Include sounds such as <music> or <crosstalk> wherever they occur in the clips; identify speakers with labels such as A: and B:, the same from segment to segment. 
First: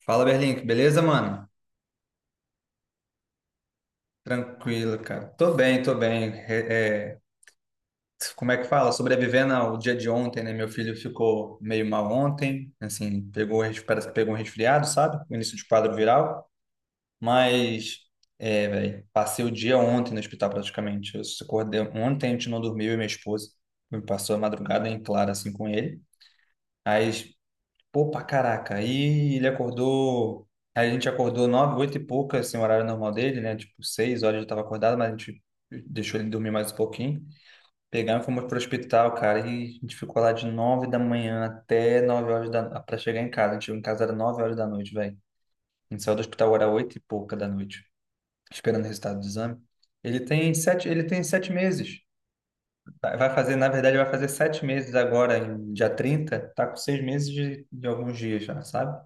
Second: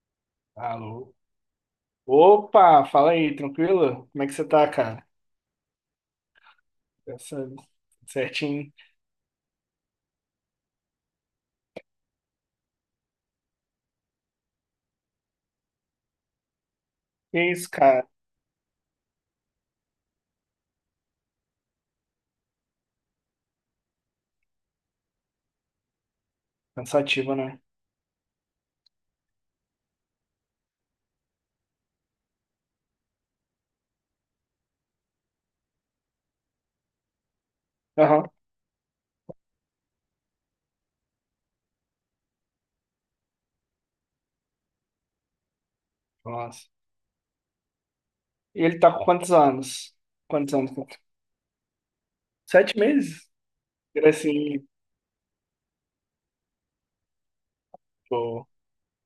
A: Fala, Berlink, beleza,
B: Alô?
A: mano?
B: Opa, fala aí, tranquilo? Como é que você tá,
A: Tranquilo,
B: cara?
A: cara. Tô bem, tô bem.
B: Essa-
A: Como é que
B: Certinho.
A: fala? Sobrevivendo ao dia de ontem, né? Meu filho ficou meio mal ontem, assim, pegou, parece que pegou um resfriado, sabe? O início de quadro viral.
B: Que isso,
A: Mas,
B: cara?
A: velho, passei o dia ontem no hospital praticamente. Eu só acordei ontem, a gente não dormiu, eu e minha esposa. Me Passou a madrugada em claro, assim, com ele. Aí,
B: Cansativo, né?
A: pô, pra caraca. Aí ele acordou. A gente acordou nove, oito e pouca, assim, o horário normal dele, né? Tipo, 6h eu tava acordado, mas a gente deixou ele dormir mais um pouquinho. Pegamos e
B: Aham.
A: fomos pro hospital, cara. E a gente ficou lá de 9h da manhã até 9 horas da, pra chegar em casa. A gente chegou em casa era 9h da noite, velho. A gente saiu do hospital era
B: Nossa.
A: oito e pouca da noite,
B: E ele
A: esperando o
B: tá com
A: resultado do
B: quantos
A: exame.
B: anos? Quantos anos?
A: Ele tem sete meses.
B: Sete
A: Vai
B: meses?
A: vai fazer, na verdade, vai
B: Era
A: fazer sete
B: assim,
A: meses agora, em dia 30. Tá com 6 meses de alguns dias
B: pô.
A: já, sabe?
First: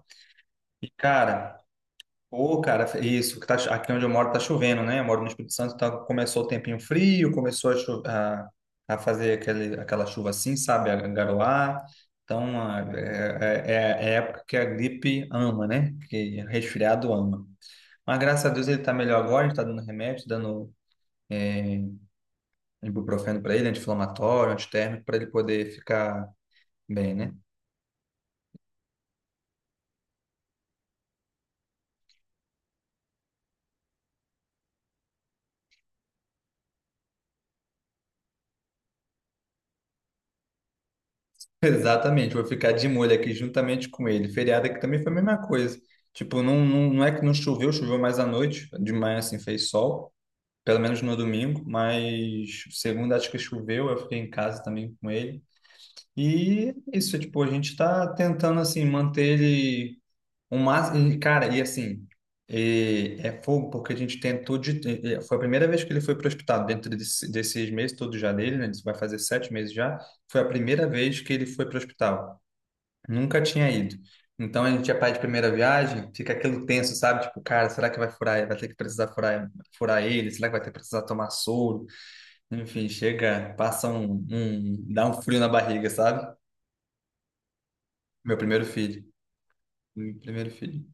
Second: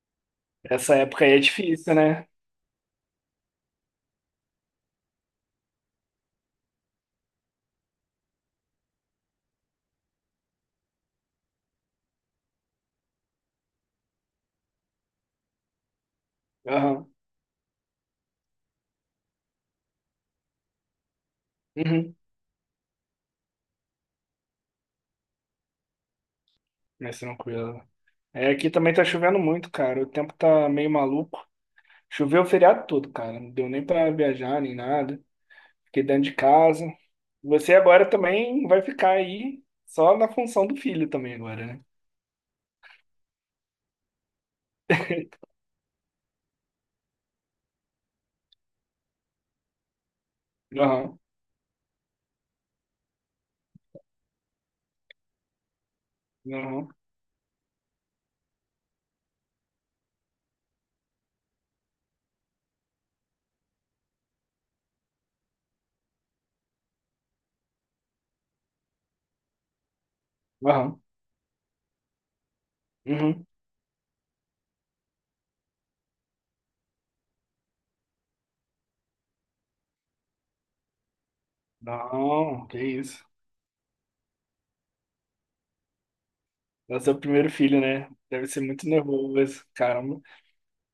A: E,
B: Essa época aí é
A: cara,
B: difícil, né?
A: ô, cara, isso, que tá, aqui onde eu moro tá chovendo, né? Eu moro no Espírito Santo, então começou o tempinho frio, começou a fazer aquele, aquela chuva assim, sabe? A garoar. Então, é a época que a gripe ama, né? Que
B: Aham.
A: resfriado ama. Mas graças a Deus ele tá melhor agora, a gente tá dando remédio, dando
B: Uhum.
A: ibuprofeno para ele, anti-inflamatório, antitérmico, para ele poder ficar bem,
B: Mas
A: né?
B: tranquilo. É, aqui também tá chovendo muito, cara. O tempo tá meio maluco. Choveu o feriado todo, cara. Não deu nem pra viajar, nem nada. Fiquei dentro de casa. Você agora também vai ficar aí só na função do filho também agora, né?
A: Exatamente, vou ficar de molho aqui juntamente com ele. Feriado aqui também foi a mesma
B: <laughs>
A: coisa. Tipo, não, não, não é que não choveu, choveu mais à noite, de manhã assim fez sol, pelo menos no
B: Aham,
A: domingo, mas segunda acho que choveu, eu fiquei em casa também com ele. E
B: aham,
A: é isso, tipo, a gente tá tentando assim manter ele o máximo. Cara, e assim, e é fogo porque a gente tentou de. E foi a primeira vez que ele foi pro hospital, dentro desse, desses meses todos já dele, né? Isso vai fazer 7 meses já. Foi a primeira
B: aham,
A: vez que ele foi pro hospital. Nunca
B: uhum.
A: tinha ido. Então a gente ia para de primeira viagem, fica aquilo tenso, sabe? Tipo, cara, será que vai furar, vai ter que precisar furar, furar ele? Será que vai ter que precisar tomar soro?
B: Não, que
A: Enfim,
B: isso.
A: chega, passa dá um frio na barriga, sabe?
B: É o seu primeiro filho, né?
A: Meu
B: Deve ser
A: primeiro
B: muito
A: filho.
B: nervoso,
A: Meu
B: caramba.
A: primeiro filho.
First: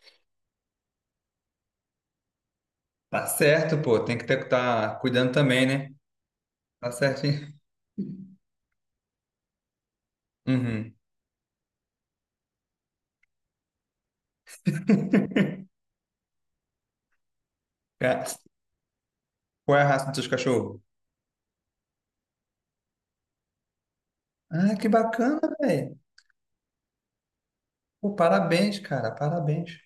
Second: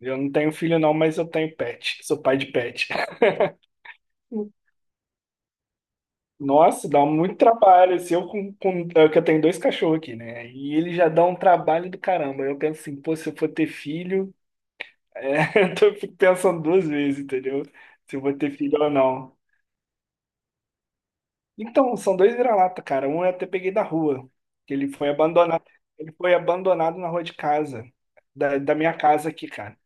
B: Eu não tenho filho não, mas eu tenho pet. Sou pai de pet.
A: Tá certo, pô, tem que ter,
B: <laughs>
A: tá cuidando também, né?
B: Nossa,
A: Tá
B: dá muito
A: certinho. <laughs>
B: trabalho. Se eu com é que eu tenho dois cachorros aqui, né? E eles
A: Uhum.
B: já dão um trabalho do caramba. Eu penso assim, pô, se eu for ter filho, é, <laughs> então eu fico pensando duas vezes, entendeu? Se eu vou
A: Ca-
B: ter filho ou não.
A: Qual é a raça dos seus cachorros?
B: Então, são dois vira-lata, cara. Um eu até peguei da rua, que
A: Ah, que bacana, velho.
B: ele foi abandonado na rua de casa,
A: Pô,
B: da
A: parabéns,
B: minha
A: cara,
B: casa aqui,
A: parabéns.
B: cara.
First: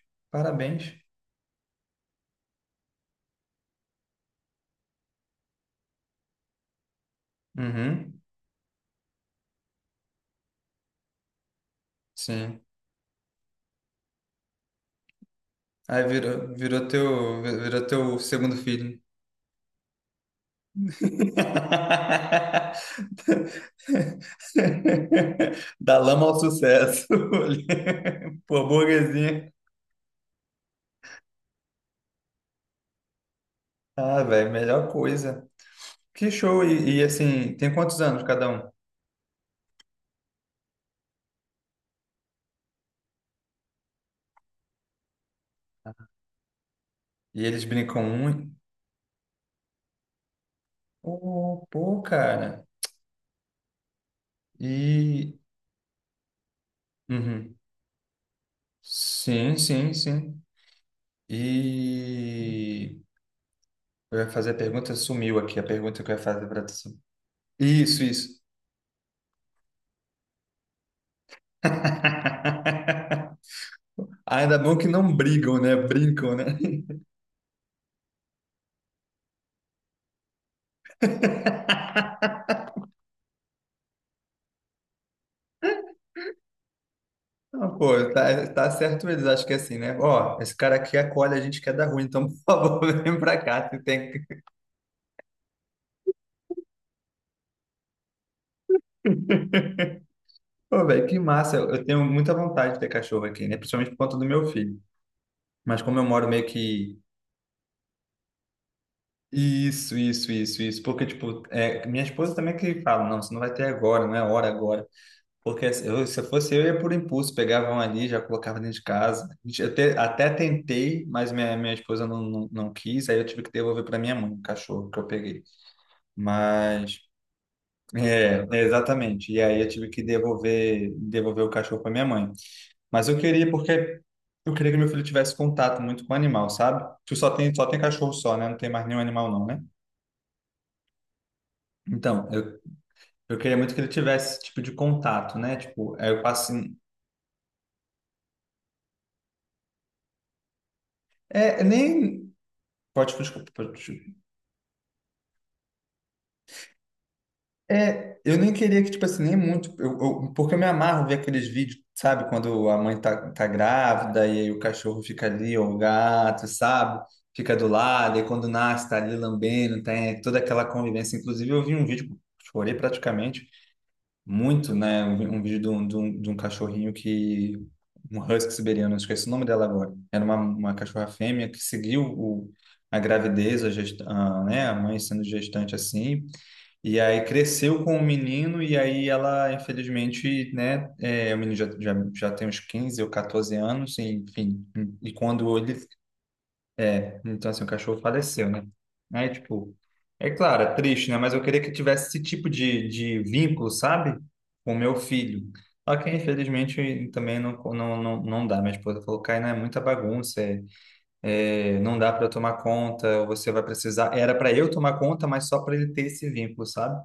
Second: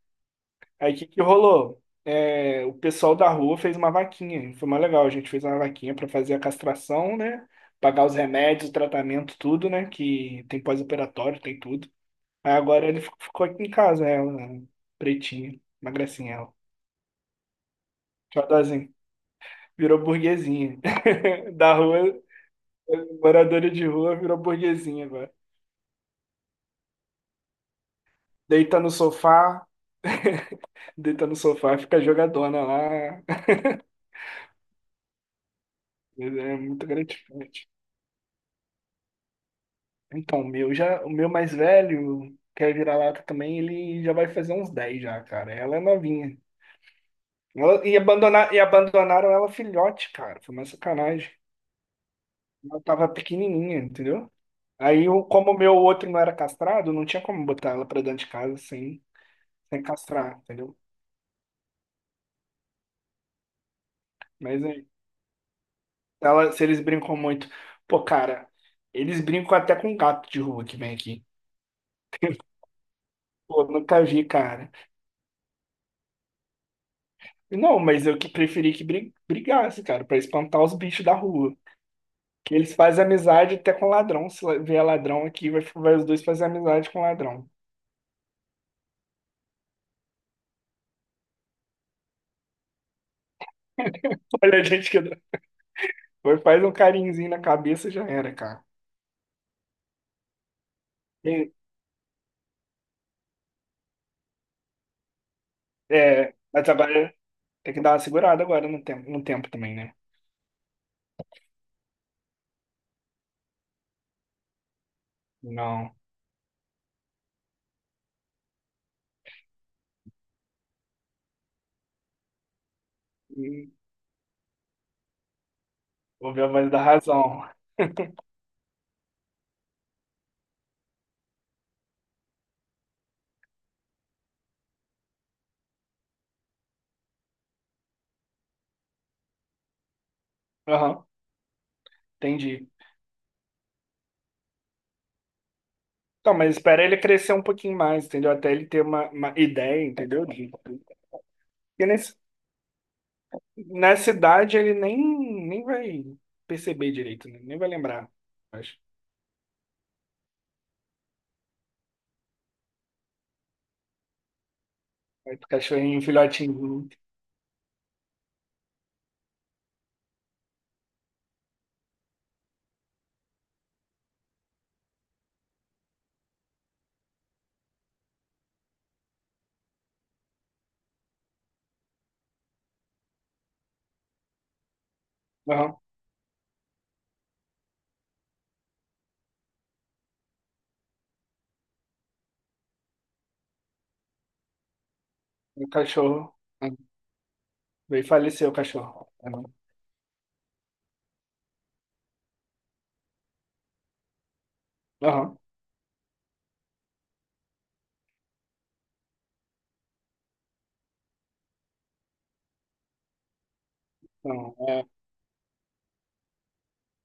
B: Aí
A: Parabéns.
B: o que que rolou? É, o pessoal da rua fez uma vaquinha, foi mais legal. A gente fez uma vaquinha pra fazer a castração, né? Pagar os
A: Uhum.
B: remédios, o tratamento, tudo, né? Que tem pós-operatório, tem tudo. Aí
A: Sim.
B: agora ele ficou aqui em casa, ela, pretinha, uma
A: Aí
B: gracinha, ela.
A: virou, virou teu
B: Tchau,
A: segundo filho.
B: virou burguesinha. <laughs> Da rua,
A: <laughs>
B: moradora de rua, virou burguesinha agora.
A: Da lama ao sucesso. <laughs> Pô,
B: Deita no
A: burguesinha.
B: sofá, deita no sofá, fica jogadona lá.
A: Ah, velho, melhor coisa. Que
B: É
A: show.
B: muito
A: E, assim,
B: gratificante.
A: tem quantos anos cada um?
B: Então, o meu já, o meu mais velho, que é vira-lata também, ele já vai fazer uns 10 já, cara. Ela é novinha.
A: E eles brincam muito.
B: E abandonaram ela filhote, cara. Foi uma sacanagem.
A: Pô, pô, cara.
B: Ela tava pequenininha, entendeu? Aí,
A: E.
B: como o meu outro não era castrado, não tinha como
A: Uhum.
B: botar ela pra dentro de casa sem,
A: Sim,
B: sem
A: sim,
B: castrar,
A: sim.
B: entendeu?
A: E. Eu ia fazer a
B: Mas é.
A: pergunta, sumiu aqui a pergunta que eu ia fazer
B: Ela,
A: para
B: se
A: tu.
B: eles brincam muito.
A: Isso,
B: Pô,
A: isso.
B: cara, eles brincam até com gato de rua que vem aqui. <laughs>
A: <laughs>
B: Pô, nunca vi,
A: Ainda
B: cara.
A: bom que não brigam, né? Brincam, né? <laughs>
B: Não, mas eu que preferi que brigasse, cara, pra espantar os bichos da rua. Que eles fazem amizade até com ladrão. Se vier ladrão aqui, vai, vai os dois fazer amizade com ladrão.
A: Ah, pô, tá, tá certo eles, acho que é assim, né? Ó, esse cara aqui acolhe a gente que é da rua, então, <laughs> por favor, vem pra cá. Tu tem que...
B: <laughs> Olha a gente que. Vai, faz um carinhozinho na cabeça e já era, cara.
A: Pô, velho, que
B: E-
A: massa. Eu tenho muita vontade de ter cachorro aqui, né? Principalmente por conta do meu filho. Mas como eu moro
B: é,
A: meio
B: mas
A: que...
B: agora tem que dar uma segurada agora no tempo, no tempo também, né?
A: Isso, isso, isso, isso. Porque, tipo, é, minha esposa também que fala, não, você não vai ter agora, não é hora agora. Porque
B: Não.
A: eu, se eu fosse eu, ia por impulso, pegava um ali, já colocava dentro de casa. A gente- Eu te- Até tentei, mas minha esposa não, não, não quis, aí eu tive que
B: Hum,
A: devolver para minha mãe, o cachorro que eu peguei.
B: ouvi a voz da
A: Mas,
B: razão.
A: exatamente. E aí eu tive que devolver, devolver o cachorro para minha mãe. Mas eu queria, porque eu queria que meu filho tivesse contato muito com o animal, sabe? Tu só tem cachorro só, né? Não tem mais nenhum animal, não, né?
B: Aham,
A: Então,
B: entendi.
A: eu queria muito que ele tivesse esse tipo de contato, né? Tipo, aí eu
B: Então,
A: passo.
B: mas espera ele crescer um pouquinho mais, entendeu? Até ele ter uma ideia, entendeu? Porque
A: É,
B: nesse,
A: nem. Pode, desculpa,
B: nessa idade ele nem, nem vai perceber direito, né? Nem vai lembrar.
A: Eu nem
B: Acho.
A: queria que, tipo assim, nem muito, porque eu me amarro ver aqueles vídeos, sabe, quando a mãe tá, tá grávida e aí o cachorro fica
B: Aí o
A: ali, ou o
B: cachorrinho, um
A: gato,
B: filhotinho. Um,
A: sabe, fica do lado, e quando nasce tá ali lambendo, tem toda aquela convivência. Inclusive, eu vi um vídeo, chorei praticamente muito, né, um vídeo de um cachorrinho que, um husky siberiano, esqueci o nome dela agora, era uma cachorra fêmea que seguiu o, a gravidez, a, gesta, a, né, a mãe sendo gestante
B: aham.
A: assim, e aí cresceu com o menino, e aí ela, infelizmente, né, é, o menino já tem uns 15 ou 14 anos, e, enfim, e quando
B: O
A: ele,
B: cachorro. Aham.
A: é, então assim, o cachorro
B: Veio falecer
A: faleceu,
B: o
A: né?
B: cachorro.
A: Aí,
B: Aham.
A: tipo, é claro, é triste, né? Mas eu queria que eu tivesse esse tipo de vínculo, sabe? Com o meu
B: Aham.
A: filho. Só que, infelizmente, também não dá. Minha esposa falou, Caio, é muita bagunça, não dá para tomar conta, você vai precisar... Era para
B: Não,
A: eu
B: é.
A: tomar conta, mas só para ele ter esse vínculo, sabe?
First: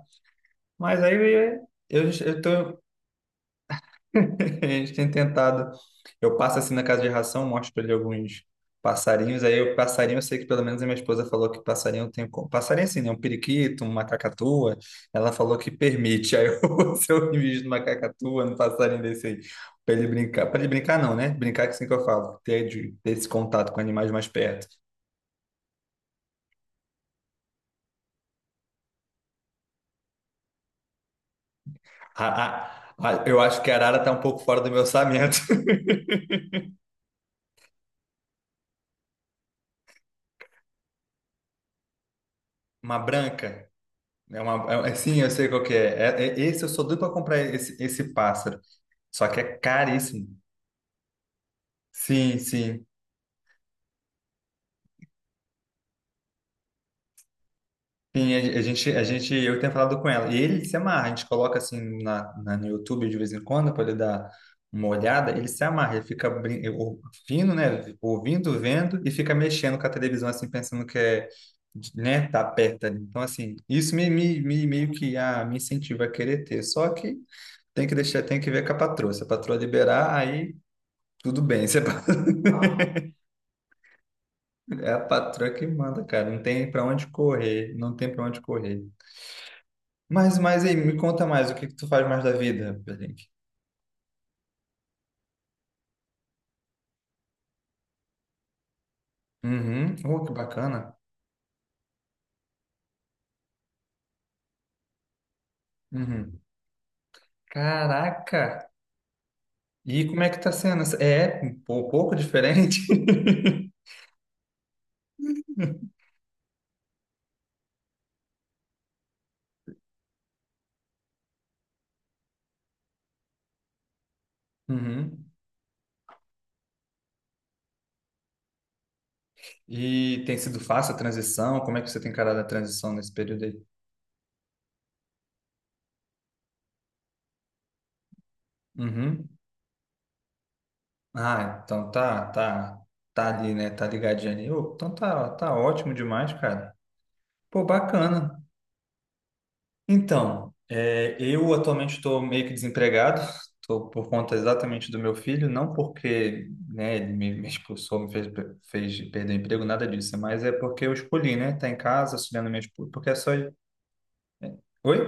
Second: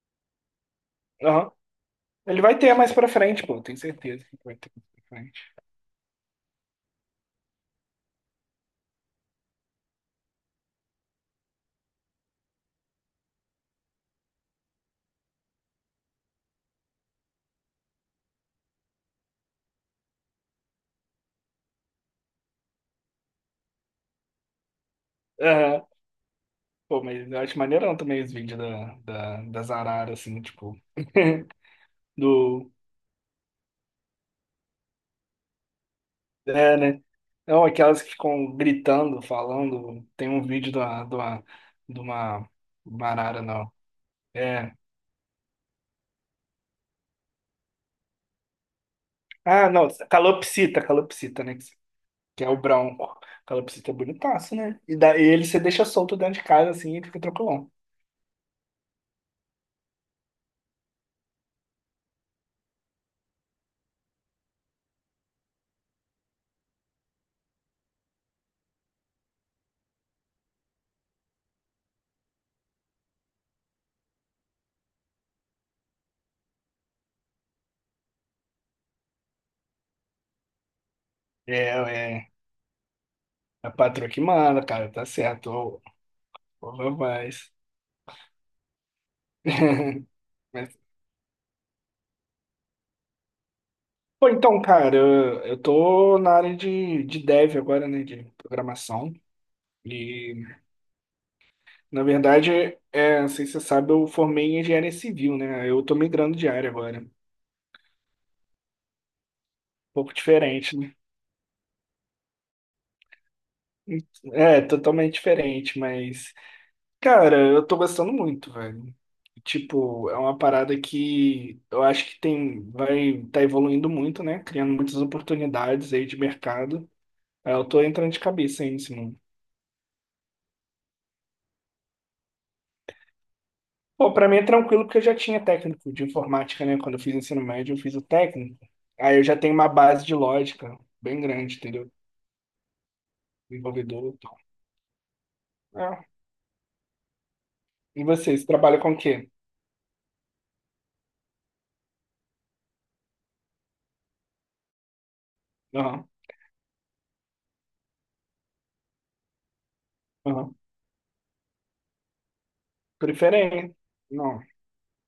A: Mas aí
B: Aham.
A: eu, eu
B: Ele
A: eu
B: vai ter
A: tô,
B: mais pra frente, pô, tenho certeza que vai
A: <laughs> a
B: ter mais
A: gente tem
B: pra frente.
A: tentado. Eu passo assim na casa de ração, mostro para ele alguns passarinhos. Aí o passarinho, eu sei que pelo menos a minha esposa falou que passarinho tem. Passarinho assim, né? Um periquito, uma cacatua. Ela falou que permite. Aí eu, <laughs> se eu invisto numa cacatua, num passarinho desse aí, para ele brincar. Para ele brincar, não, né? Brincar que assim que eu falo, ter, de- ter esse contato com animais mais perto.
B: Aham. Pô, mas eu acho maneirão também os vídeos das araras, assim, tipo. <laughs> do
A: Eu acho que a arara tá um pouco fora do meu orçamento.
B: É, né? Não, aquelas que ficam gritando, falando. Tem um vídeo de
A: <laughs> Uma
B: uma barara,
A: branca.
B: não.
A: É uma,
B: É.
A: sim, eu sei qual que é. Esse eu sou doido para comprar esse, esse pássaro. Só que é
B: Ah, não,
A: caríssimo.
B: calopsita, calopsita, né?
A: Sim,
B: Que é o
A: sim.
B: branco. Calopsita é bonitaço, né? E daí ele você deixa solto dentro de casa assim e fica tranquilão.
A: Sim, a gente, eu tenho falado com ela. E ele se amarra. A gente coloca assim no YouTube de vez em quando para ele dar uma olhada. Ele se amarra. Ele fica ouvindo, né? Ouvindo, vendo e fica mexendo com a televisão assim, pensando que é, né? Tá perto ali. Então assim, isso meio que ah, me incentiva a querer ter. Só que tem que deixar, tem que ver com a patroa. Se a patroa liberar, aí tudo
B: É,
A: bem, você...
B: é.
A: <laughs>
B: É a patroa que manda, cara,
A: é a
B: tá certo.
A: patroa que
B: Ô,
A: manda, cara. Não tem
B: ô,
A: pra onde
B: rapaz.
A: correr, não tem pra onde correr.
B: <laughs>
A: Mas
B: Mas,
A: aí, me conta mais, o que que tu faz mais da vida, Berlink?
B: pô, então, cara, eu tô na área de dev agora, né? De programação.
A: Uhum. Oh, que
B: E
A: bacana.
B: na verdade, é, não sei se você sabe, eu formei em engenharia civil, né? Eu tô migrando
A: Uhum.
B: de área agora. Um
A: Caraca! E
B: pouco
A: como é que tá
B: diferente,
A: sendo?
B: né?
A: É um pouco diferente. <laughs>
B: É, totalmente diferente, mas, cara, eu tô gostando muito, velho. Tipo, é uma parada que eu acho que tem, vai evoluindo muito, né? Criando muitas
A: Uhum.
B: oportunidades aí de mercado. Aí eu tô entrando de cabeça aí nesse mundo.
A: E tem sido fácil a transição? Como é que você tem encarado a transição nesse período aí?
B: Pô, pra mim é tranquilo porque eu já tinha técnico de informática, né? Quando eu fiz ensino médio, eu fiz o técnico. Aí eu
A: Uhum.
B: já tenho uma base de lógica bem grande,
A: Ah,
B: entendeu?
A: então tá ali, né? Tá
B: Desenvolvedor e
A: ligadinho
B: tal.
A: ali. Ô, então ótimo
B: Ah,
A: demais, cara. Pô,
B: e
A: bacana.
B: vocês trabalham com o quê?
A: Então, é, eu atualmente estou meio que desempregado, estou por conta exatamente do meu filho, não
B: Aham,
A: porque, né, ele me expulsou, me fez, fez perder o emprego, nada disso, mas é
B: aham.
A: porque eu escolhi, né, tá em casa auxiliando minha esposa, porque é só...
B: Preferência. Não.
A: Oi?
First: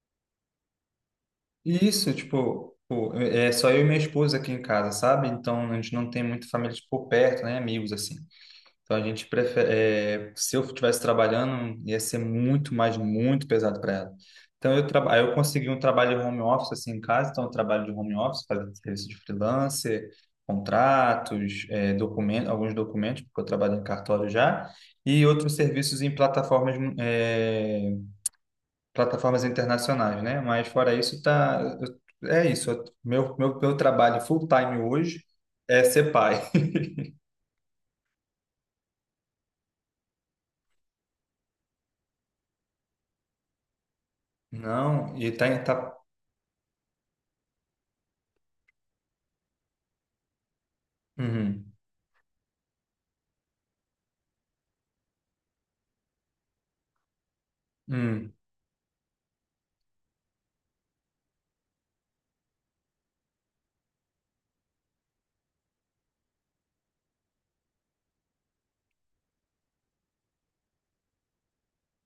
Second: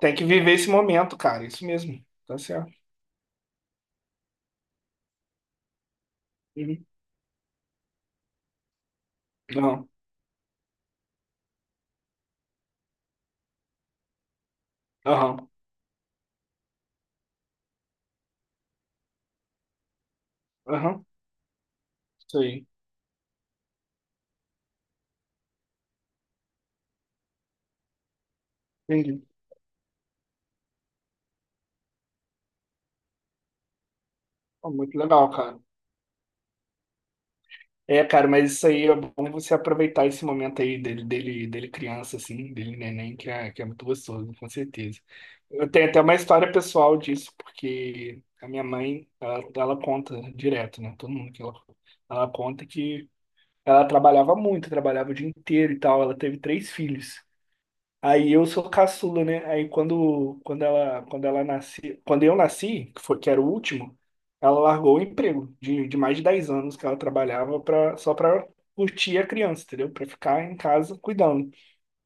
B: Tem que viver esse momento, cara. Isso mesmo.
A: Isso,
B: Tá certo.
A: tipo, pô, é só eu e minha esposa aqui em casa, sabe? Então, a gente não tem muita família,
B: Uhum.
A: tipo, por perto, né, amigos, assim. Então a gente
B: Aham,
A: prefere, é, se eu estivesse trabalhando, ia ser muito pesado para ela. Então eu, aí eu
B: aham,
A: consegui um trabalho home office assim em casa, então eu trabalho de home office, fazendo serviço de freelancer,
B: aham.
A: contratos, é,
B: Isso
A: documentos,
B: aí.
A: alguns documentos, porque eu trabalho em cartório já, e outros serviços em plataformas, é,
B: Entendi.
A: plataformas internacionais, né? Mas fora isso, tá, é isso. Meu trabalho full
B: Pô,
A: time
B: muito
A: hoje
B: legal, cara.
A: é ser pai.
B: É, cara, mas isso aí é bom você aproveitar esse momento aí dele criança, assim, dele neném, que é muito gostoso, com certeza.
A: Não, e tá,
B: Eu tenho
A: tá,
B: até uma história pessoal disso, porque a minha mãe, ela conta direto, né? Todo mundo que ela,
A: uhum.
B: ela conta que ela trabalhava muito, trabalhava o dia inteiro e tal. Ela teve três filhos. Aí
A: Hum.
B: eu sou caçula, né? Aí quando eu nasci, que era o último, ela largou o emprego de mais de 10 anos que ela trabalhava pra, só para curtir a criança, entendeu? Para ficar em casa cuidando.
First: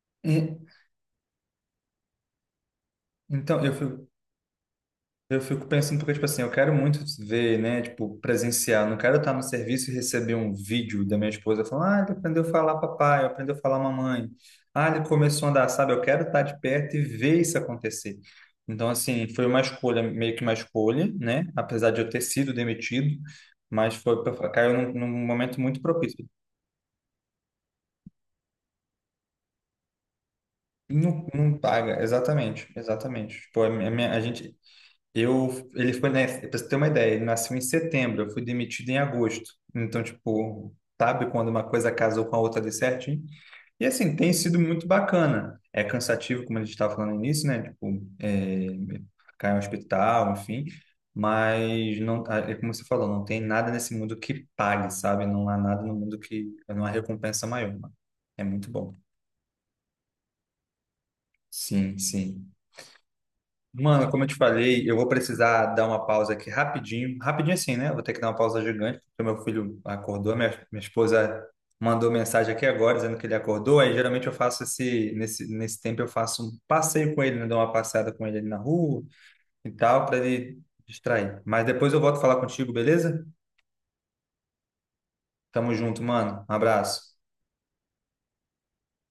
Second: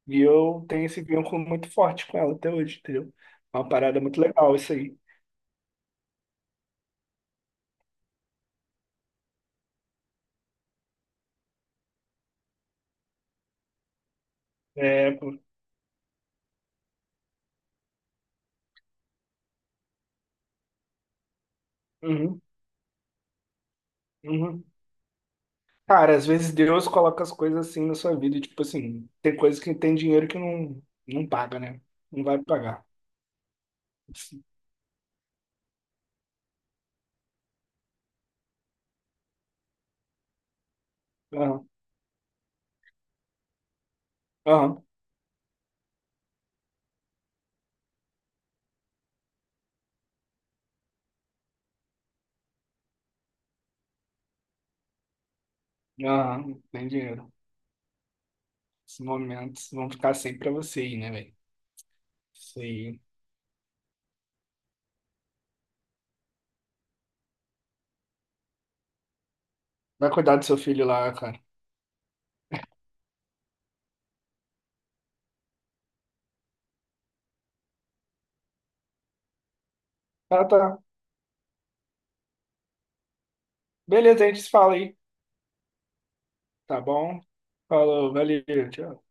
B: E
A: E,
B: eu tenho esse vínculo muito forte com ela até hoje, entendeu? É
A: então,
B: uma
A: eu
B: parada
A: fico,
B: muito legal isso aí.
A: eu fico pensando, porque, tipo assim, eu quero muito ver, né, tipo, presenciar, não quero estar no serviço e receber um vídeo da minha esposa falando, ah, ele aprendeu a falar papai, aprendeu a falar mamãe, ah, ele
B: É, pô.
A: começou a andar, sabe? Eu quero estar de perto e ver isso acontecer. Então, assim, foi uma escolha, meio que uma escolha, né, apesar de eu ter
B: Uhum,
A: sido demitido, mas foi,
B: uhum.
A: caiu num momento muito
B: Cara,
A: propício.
B: às vezes Deus coloca as coisas assim na sua vida, tipo assim, tem coisas que tem dinheiro que não, não
A: Não, não
B: paga, né?
A: paga,
B: Não vai
A: exatamente,
B: pagar.
A: exatamente. Tipo, a minha, a
B: Assim,
A: gente, eu, ele foi, né, pra você ter uma ideia, ele nasceu em setembro, eu fui demitido em agosto. Então, tipo, sabe quando uma
B: aham,
A: coisa casou com a outra de certinho? E assim, tem sido
B: aham,
A: muito bacana. É cansativo, como a gente estava falando no início, né? Tipo, é, cair no hospital, enfim. Mas, não, ah, é como você falou, não tem nada nesse mundo que pague, sabe? Não há nada no mundo que...
B: aham,
A: Não
B: tem
A: há
B: dinheiro.
A: recompensa maior, mano. É muito bom.
B: Esses momentos vão ficar sempre pra você aí, né, velho?
A: Sim, sim.
B: Isso aí.
A: Mano, como eu te falei, eu vou precisar dar uma pausa aqui rapidinho. Rapidinho assim, né? Eu vou ter que dar uma pausa gigante, porque meu filho
B: Vai
A: acordou,
B: cuidar do seu
A: minha
B: filho lá, cara.
A: esposa mandou mensagem aqui agora dizendo que ele acordou. Aí geralmente eu faço esse, nesse, nesse tempo eu faço um passeio com ele, né? Dou uma passeada com ele ali na rua e tal, para
B: Tá,
A: ele
B: tá.
A: distrair. Mas depois eu volto a falar contigo, beleza?
B: Beleza, a gente se fala aí,
A: Tamo junto, mano. Um
B: tá
A: abraço.
B: bom? Falou, valeu, tchau.